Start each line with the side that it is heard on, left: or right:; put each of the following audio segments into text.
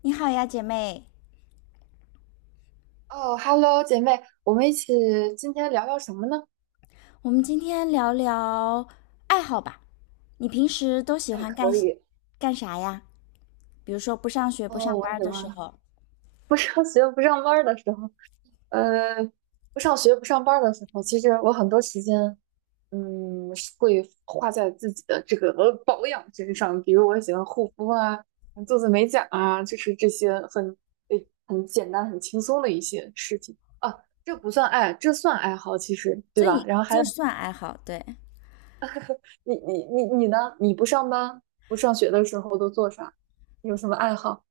left: 你好呀，姐妹，
right: 哦，Hello，姐妹，我们一起今天聊聊什么呢？
left: 我们今天聊聊爱好吧。你平时都喜
right: 哎，
left: 欢干
right: 可以，
left: 干啥呀？比如说不上学、不上
right: 哦，我
left: 班
right: 喜
left: 的时
right: 欢
left: 候，
right: 不上学、不上班儿的时候，呃，不上学、不上班儿的时候，其实我很多时间，嗯，是会花在自己的这个 保养身上，比如我喜欢护肤啊，做做美甲啊，就是这些很诶很简单、很轻松的一些事情啊，这不算爱，这算爱好，其实对
left: 这
right: 吧？
left: 也
right: 然后还
left: 这
right: 有
left: 算爱好，对。
right: 你呢？你不上班不上学的时候都做啥？有什么爱好？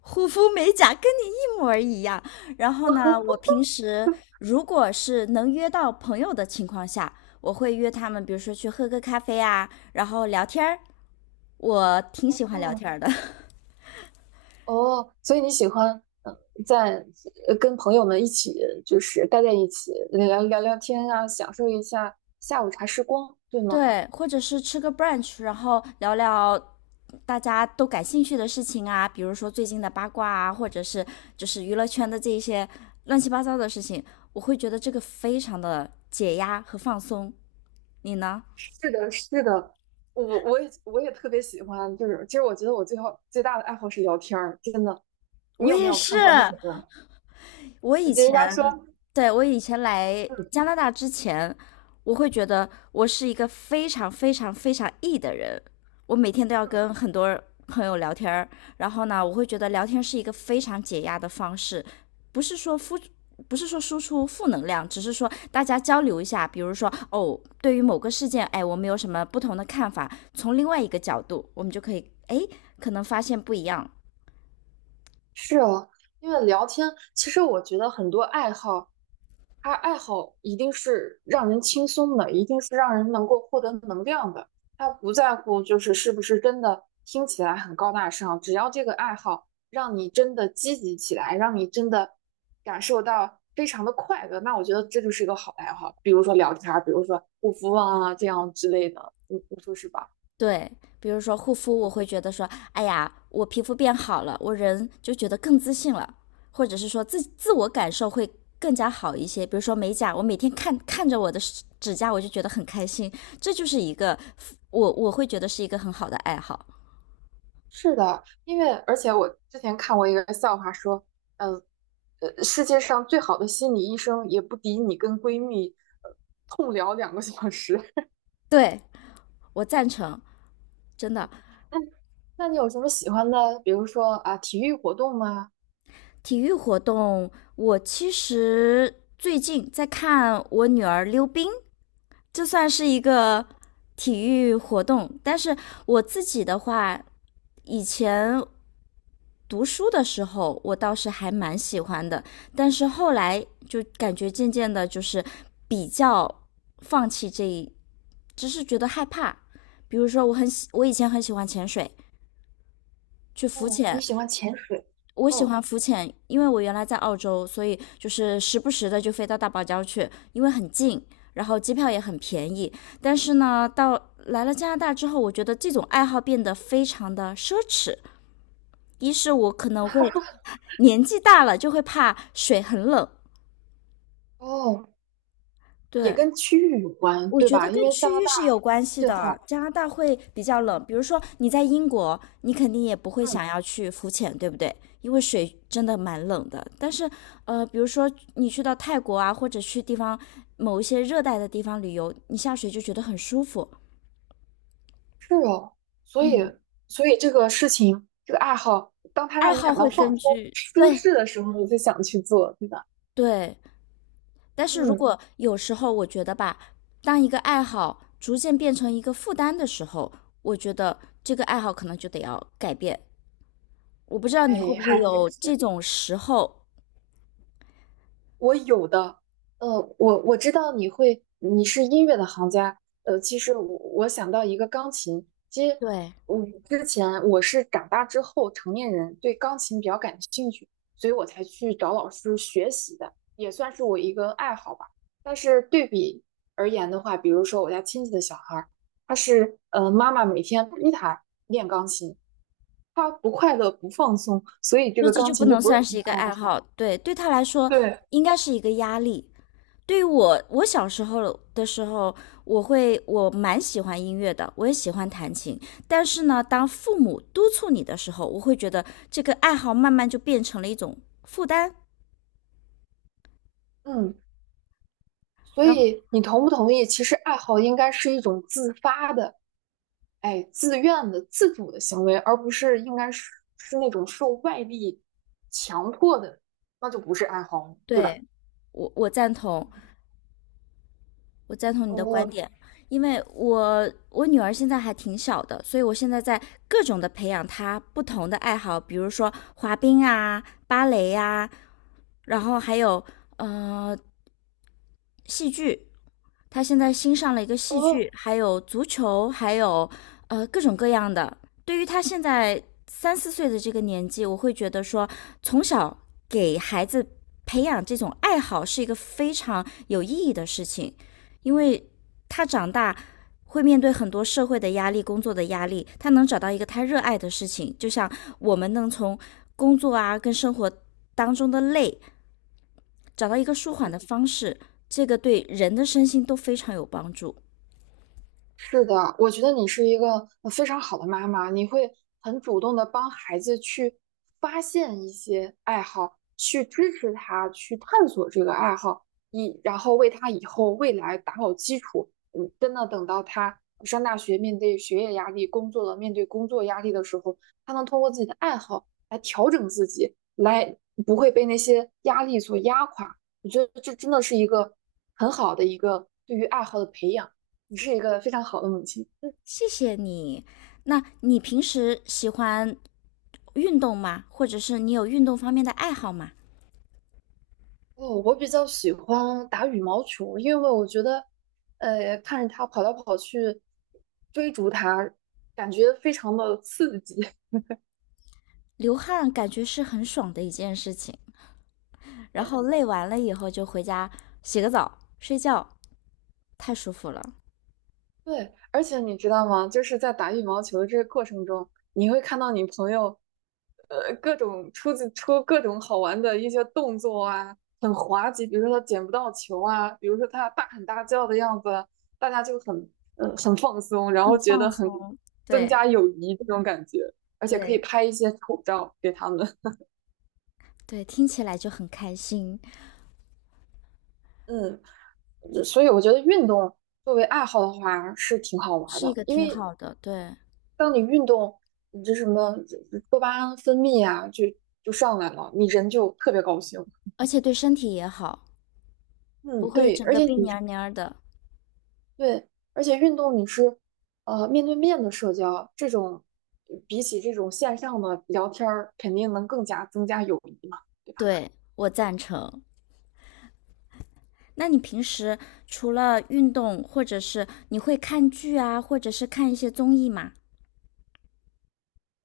left: 护肤美甲跟你一模儿一样。然后呢，我平时如果是能约到朋友的情况下，我会约他们，比如说去喝个咖啡啊，然后聊天儿。我挺喜欢聊
right: 哦
left: 天儿的。
right: 哦，所以你喜欢嗯，呃在呃跟朋友们一起就是待在一起聊聊天啊，享受一下下午茶时光，对吗？
left: 对，或者是吃个 brunch，然后聊聊大家都感兴趣的事情啊，比如说最近的八卦啊，或者是就是娱乐圈的这一些乱七八糟的事情，我会觉得这个非常的解压和放松。你呢？
right: 是的，是的，我也特别喜欢，就是其实我觉得我最好最大的爱好是聊天儿，真的。你
left: 我
right: 有没
left: 也
right: 有
left: 是，
right: 看过那个？
left: 我以
right: 人家
left: 前
right: 说，
left: 对我以前来
right: 嗯，
left: 加拿大之前，我会觉得我是一个非常非常非常 E 的人，我每天都要跟很多朋友聊天儿，然后呢，我会觉得聊天是一个非常解压的方式，不是说付。不是说输出负能量，只是说大家交流一下，比如说哦，对于某个事件，哎，我们有什么不同的看法，从另外一个角度，我们就可以哎，可能发现不一样，
right: 是啊，因为聊天，其实我觉得很多爱好。他爱好一定是让人轻松的，一定是让人能够获得能量的。他不在乎就是是不是真的听起来很高大上，只要这个爱好让你真的积极起来，让你真的感受到非常的快乐，那我觉得这就是一个好爱好。比如说聊天比如说护肤啊这样之类的，你说是吧？
left: 对。比如说护肤，我会觉得说，哎呀，我皮肤变好了，我人就觉得更自信了，或者是说自我感受会更加好一些。比如说美甲，我每天看着我的指甲，我就觉得很开心，这就是一个我会觉得是一个很好的爱好。
right: 是的，因为而且我之前看过一个笑话说，嗯，呃，世界上最好的心理医生也不敌你跟闺蜜呃痛聊2个小时。
left: 对，我赞成，真的。
right: 那那你有什么喜欢的？比如说啊，体育活动吗？
left: 体育活动，我其实最近在看我女儿溜冰，这算是一个体育活动。但是我自己的话，以前读书的时候，我倒是还蛮喜欢的，但是后来就感觉渐渐的，就是比较放弃这一，只是觉得害怕。比如说，我很喜，我以前很喜欢潜水，去浮
right: 哦，你
left: 潜。
right: 喜欢潜水？
left: 我喜
right: 哦
left: 欢浮潜，因为我原来在澳洲，所以就是时不时的就飞到大堡礁去，因为很近，然后机票也很便宜。但是呢，到来了加拿大之后，我觉得这种爱好变得非常的奢侈。一是我可能会年纪大了，就会怕水很冷。
right: 哦，也
left: 对，
right: 跟区域有关，
left: 我
right: 对
left: 觉得
right: 吧？因
left: 跟
right: 为加
left: 区
right: 拿
left: 域
right: 大
left: 是有关系
right: 这
left: 的。
right: 好，
left: 加拿大会比较
right: 嗯
left: 冷，比如说你在英国，你肯定也不会想
right: 嗯，
left: 要去浮潜，对不对？因为水真的蛮冷的。但是，比如说你去到泰国啊，或者去地方某一些热带的地方旅游，你下水就觉得很舒服。
right: 是哦，所以
left: 嗯，
right: 所以这个事情，这个爱好，当它
left: 爱
right: 让你
left: 好
right: 感到
left: 会
right: 放
left: 根
right: 松、
left: 据，
right: 舒
left: 对。
right: 适的时候，你就想去做，对吧？
left: 对，但是如
right: 嗯，
left: 果有时候我觉得吧，当一个爱好逐渐变成一个负担的时候，我觉得这个爱好可能就得要改变。我不知道你会
right: 哎，
left: 不会
right: 还真
left: 有这
right: 是
left: 种时候，
right: 我有的，呃，我知道你会，你是音乐的行家，呃，其实我想到一个钢琴，其实
left: 对，
right: 我之前我是长大之后成年人对钢琴比较感兴趣，所以我才去找老师学习的，也算是我一个爱好吧。但是对比而言的话，比如说我家亲戚的小孩儿，他是妈妈每天逼他练钢琴，他不快乐不放松，所以这
left: 就
right: 个
left: 这
right: 钢
left: 就不
right: 琴就
left: 能
right: 不
left: 算
right: 是
left: 是一个
right: 他的爱
left: 爱
right: 好。
left: 好，对，对他来说
right: 对，
left: 应该是一个压力。对于我，我小时候的时候，我蛮喜欢音乐的，我也喜欢弹琴。但是呢，当父母督促你的时候，我会觉得这个爱好慢慢就变成了一种负担。
right: 嗯，所
left: 然
right: 以你同不同意？其实爱好应该是一种自发的，哎，自愿的、自主的行为，而不是应该是是那种受外力强迫的，那就不是爱好了对吧？
left: 对，我赞同，我赞同你的观
right: 哦
left: 点，因为我女儿现在还挺小的，所以我现在在各种的培养她不同的爱好，比如说滑冰啊、芭蕾呀、然后还有呃戏剧，他现在新上了一个戏剧，
right: 哦，
left: 还有足球，还有各种各样的。对于他现在三四岁的这个年纪，我会觉得说，从小给孩子培养这种爱好是一个非常有意义的事情，因为他长大会面对很多社会的压力、工作的压力，他能找到一个他热爱的事情，就像我们能从工作啊跟生活当中的累找到一个舒缓
right: 嗯。
left: 的方式，这个对人的身心都非常有帮助。
right: 是的，我觉得你是一个非常好的妈妈，你会很主动的帮孩子去发现一些爱好，去支持他去探索这个爱好，以然后为他以后未来打好基础。嗯，真的等到他上大学，面对学业压力，工作了，面对工作压力的时候，他能通过自己的爱好来调整自己，来不会被那些压力所压垮。我觉得这真的是一个很好的一个对于爱好的培养。你是一个非常好的母亲。
left: 谢谢你。那你平时喜欢运动吗？或者是你有运动方面的爱好吗？
right: 哦，我比较喜欢打羽毛球，因为我觉得，呃，看着他跑来跑去，追逐他，感觉非常的刺激。
left: 流汗感觉是很爽的一件事情，然
right: 对，
left: 后累完了以后就回家洗个澡、睡觉，太舒服了，
right: 对，而且你知道吗？就是在打羽毛球的这个过程中，你会看到你朋友，呃，各种出自出各种好玩的一些动作啊，很滑稽，比如说他捡不到球啊，比如说他大喊大叫的样子，大家就很很放松，然后
left: 很
right: 觉得
left: 放
right: 很
left: 松。
right: 增
left: 对
right: 加友谊这种感觉，而且可以
left: 对
right: 拍一些丑照给他们。
left: 对，听起来就很开心，
right: 嗯，所以我觉得运动作为爱好的话是挺好玩
left: 是一
right: 的，
left: 个
right: 因
left: 挺
right: 为
left: 好的，对，
right: 当你运动，你这什么多巴胺分泌啊，就上来了，你人就特别高兴。
left: 而且对身体也好，不
right: 嗯，
left: 会
right: 对，
left: 整
right: 而
left: 个
right: 且
left: 病
right: 你
left: 蔫蔫儿的。
right: 对，而且运动你是面对面的社交，这种比起这种线上的聊天儿，肯定能更加增加友谊嘛，对吧？
left: 对，我赞成。那你平时除了运动，或者是你会看剧啊，或者是看一些综艺嘛？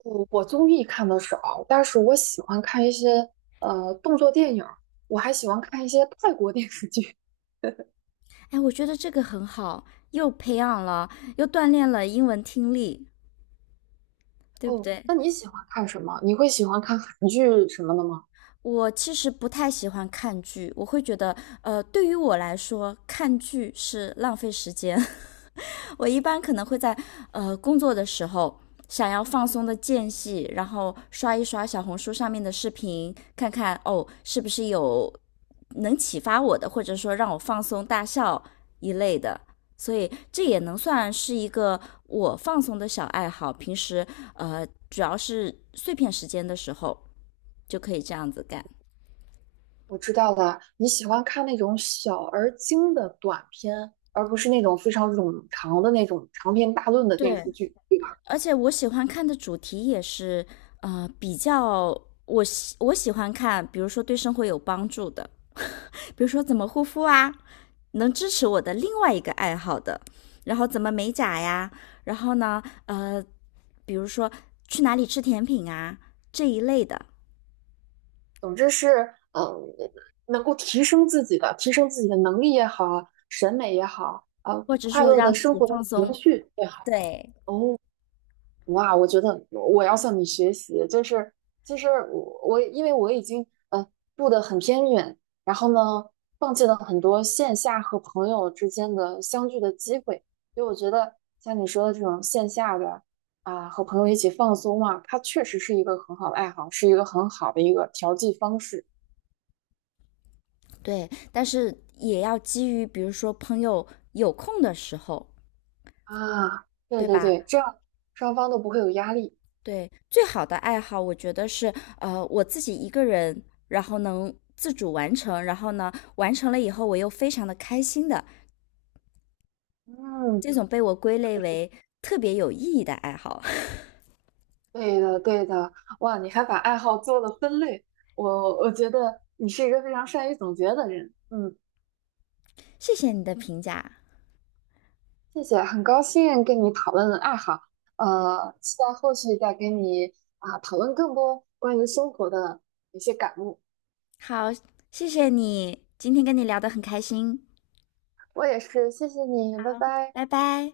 right: 我综艺看的少，但是我喜欢看一些动作电影儿，我还喜欢看一些泰国电视剧。
left: 哎，我觉得这个很好，又培养了，又锻炼了英文听力，对不
right: 哦，
left: 对？
right: 那你喜欢看什么？你会喜欢看韩剧什么的吗？
left: 我其实不太喜欢看剧，我会觉得，对于我来说，看剧是浪费时间。我一般可能会在工作的时候，想要放松的间隙，然后刷一刷小红书上面的视频，看看哦是不是有能启发我的，或者说让我放松大笑一类的。所以这也能算是一个我放松的小爱好。平时呃，主要是碎片时间的时候就可以这样子干。
right: 我知道的，你喜欢看那种小而精的短片，而不是那种非常冗长的那种长篇大论的电
left: 对，
right: 视剧，对吧？
left: 而且我喜欢看的主题也是比较我喜欢看，比如说对生活有帮助的，比如说怎么护肤啊，能支持我的另外一个爱好的，然后怎么美甲呀，然后呢，比如说去哪里吃甜品啊这一类的，
right: 总之是，嗯，能够提升自己的，提升自己的能力也好，审美也好，呃，
left: 或者
right: 快
left: 说
right: 乐的
left: 让自
right: 生
left: 己
right: 活的
left: 放
right: 情
left: 松，
right: 绪也好。
left: 对。
right: 哇，我觉得我要向你学习，就是其实我因为我已经住的很偏远，然后呢放弃了很多线下和朋友之间的相聚的机会，所以我觉得像你说的这种线下的啊、和朋友一起放松嘛，它确实是一个很好的爱好，是一个很好的一个调剂方式
left: 对，但是也要基于比如说朋友有空的时候，
right: 啊。对
left: 对
right: 对
left: 吧？
right: 对，这样双方都不会有压力。
left: 对，最好的爱好，我觉得是我自己一个人，然后能自主完成，然后呢完成了以后我又非常的开心的，
right: 嗯。
left: 这种被我归类为特别有意义的爱好。
right: 对的，对的，哇，你还把爱好做了分类，我觉得你是一个非常善于总结的人，嗯，
left: 谢谢你的评价，
right: 谢谢，很高兴跟你讨论爱好，呃，期待后续再跟你啊、讨论更多关于生活的一些感悟，
left: 好，谢谢你，今天跟你聊得很开心，
right: 我也是，谢谢你，拜拜。
left: 拜拜。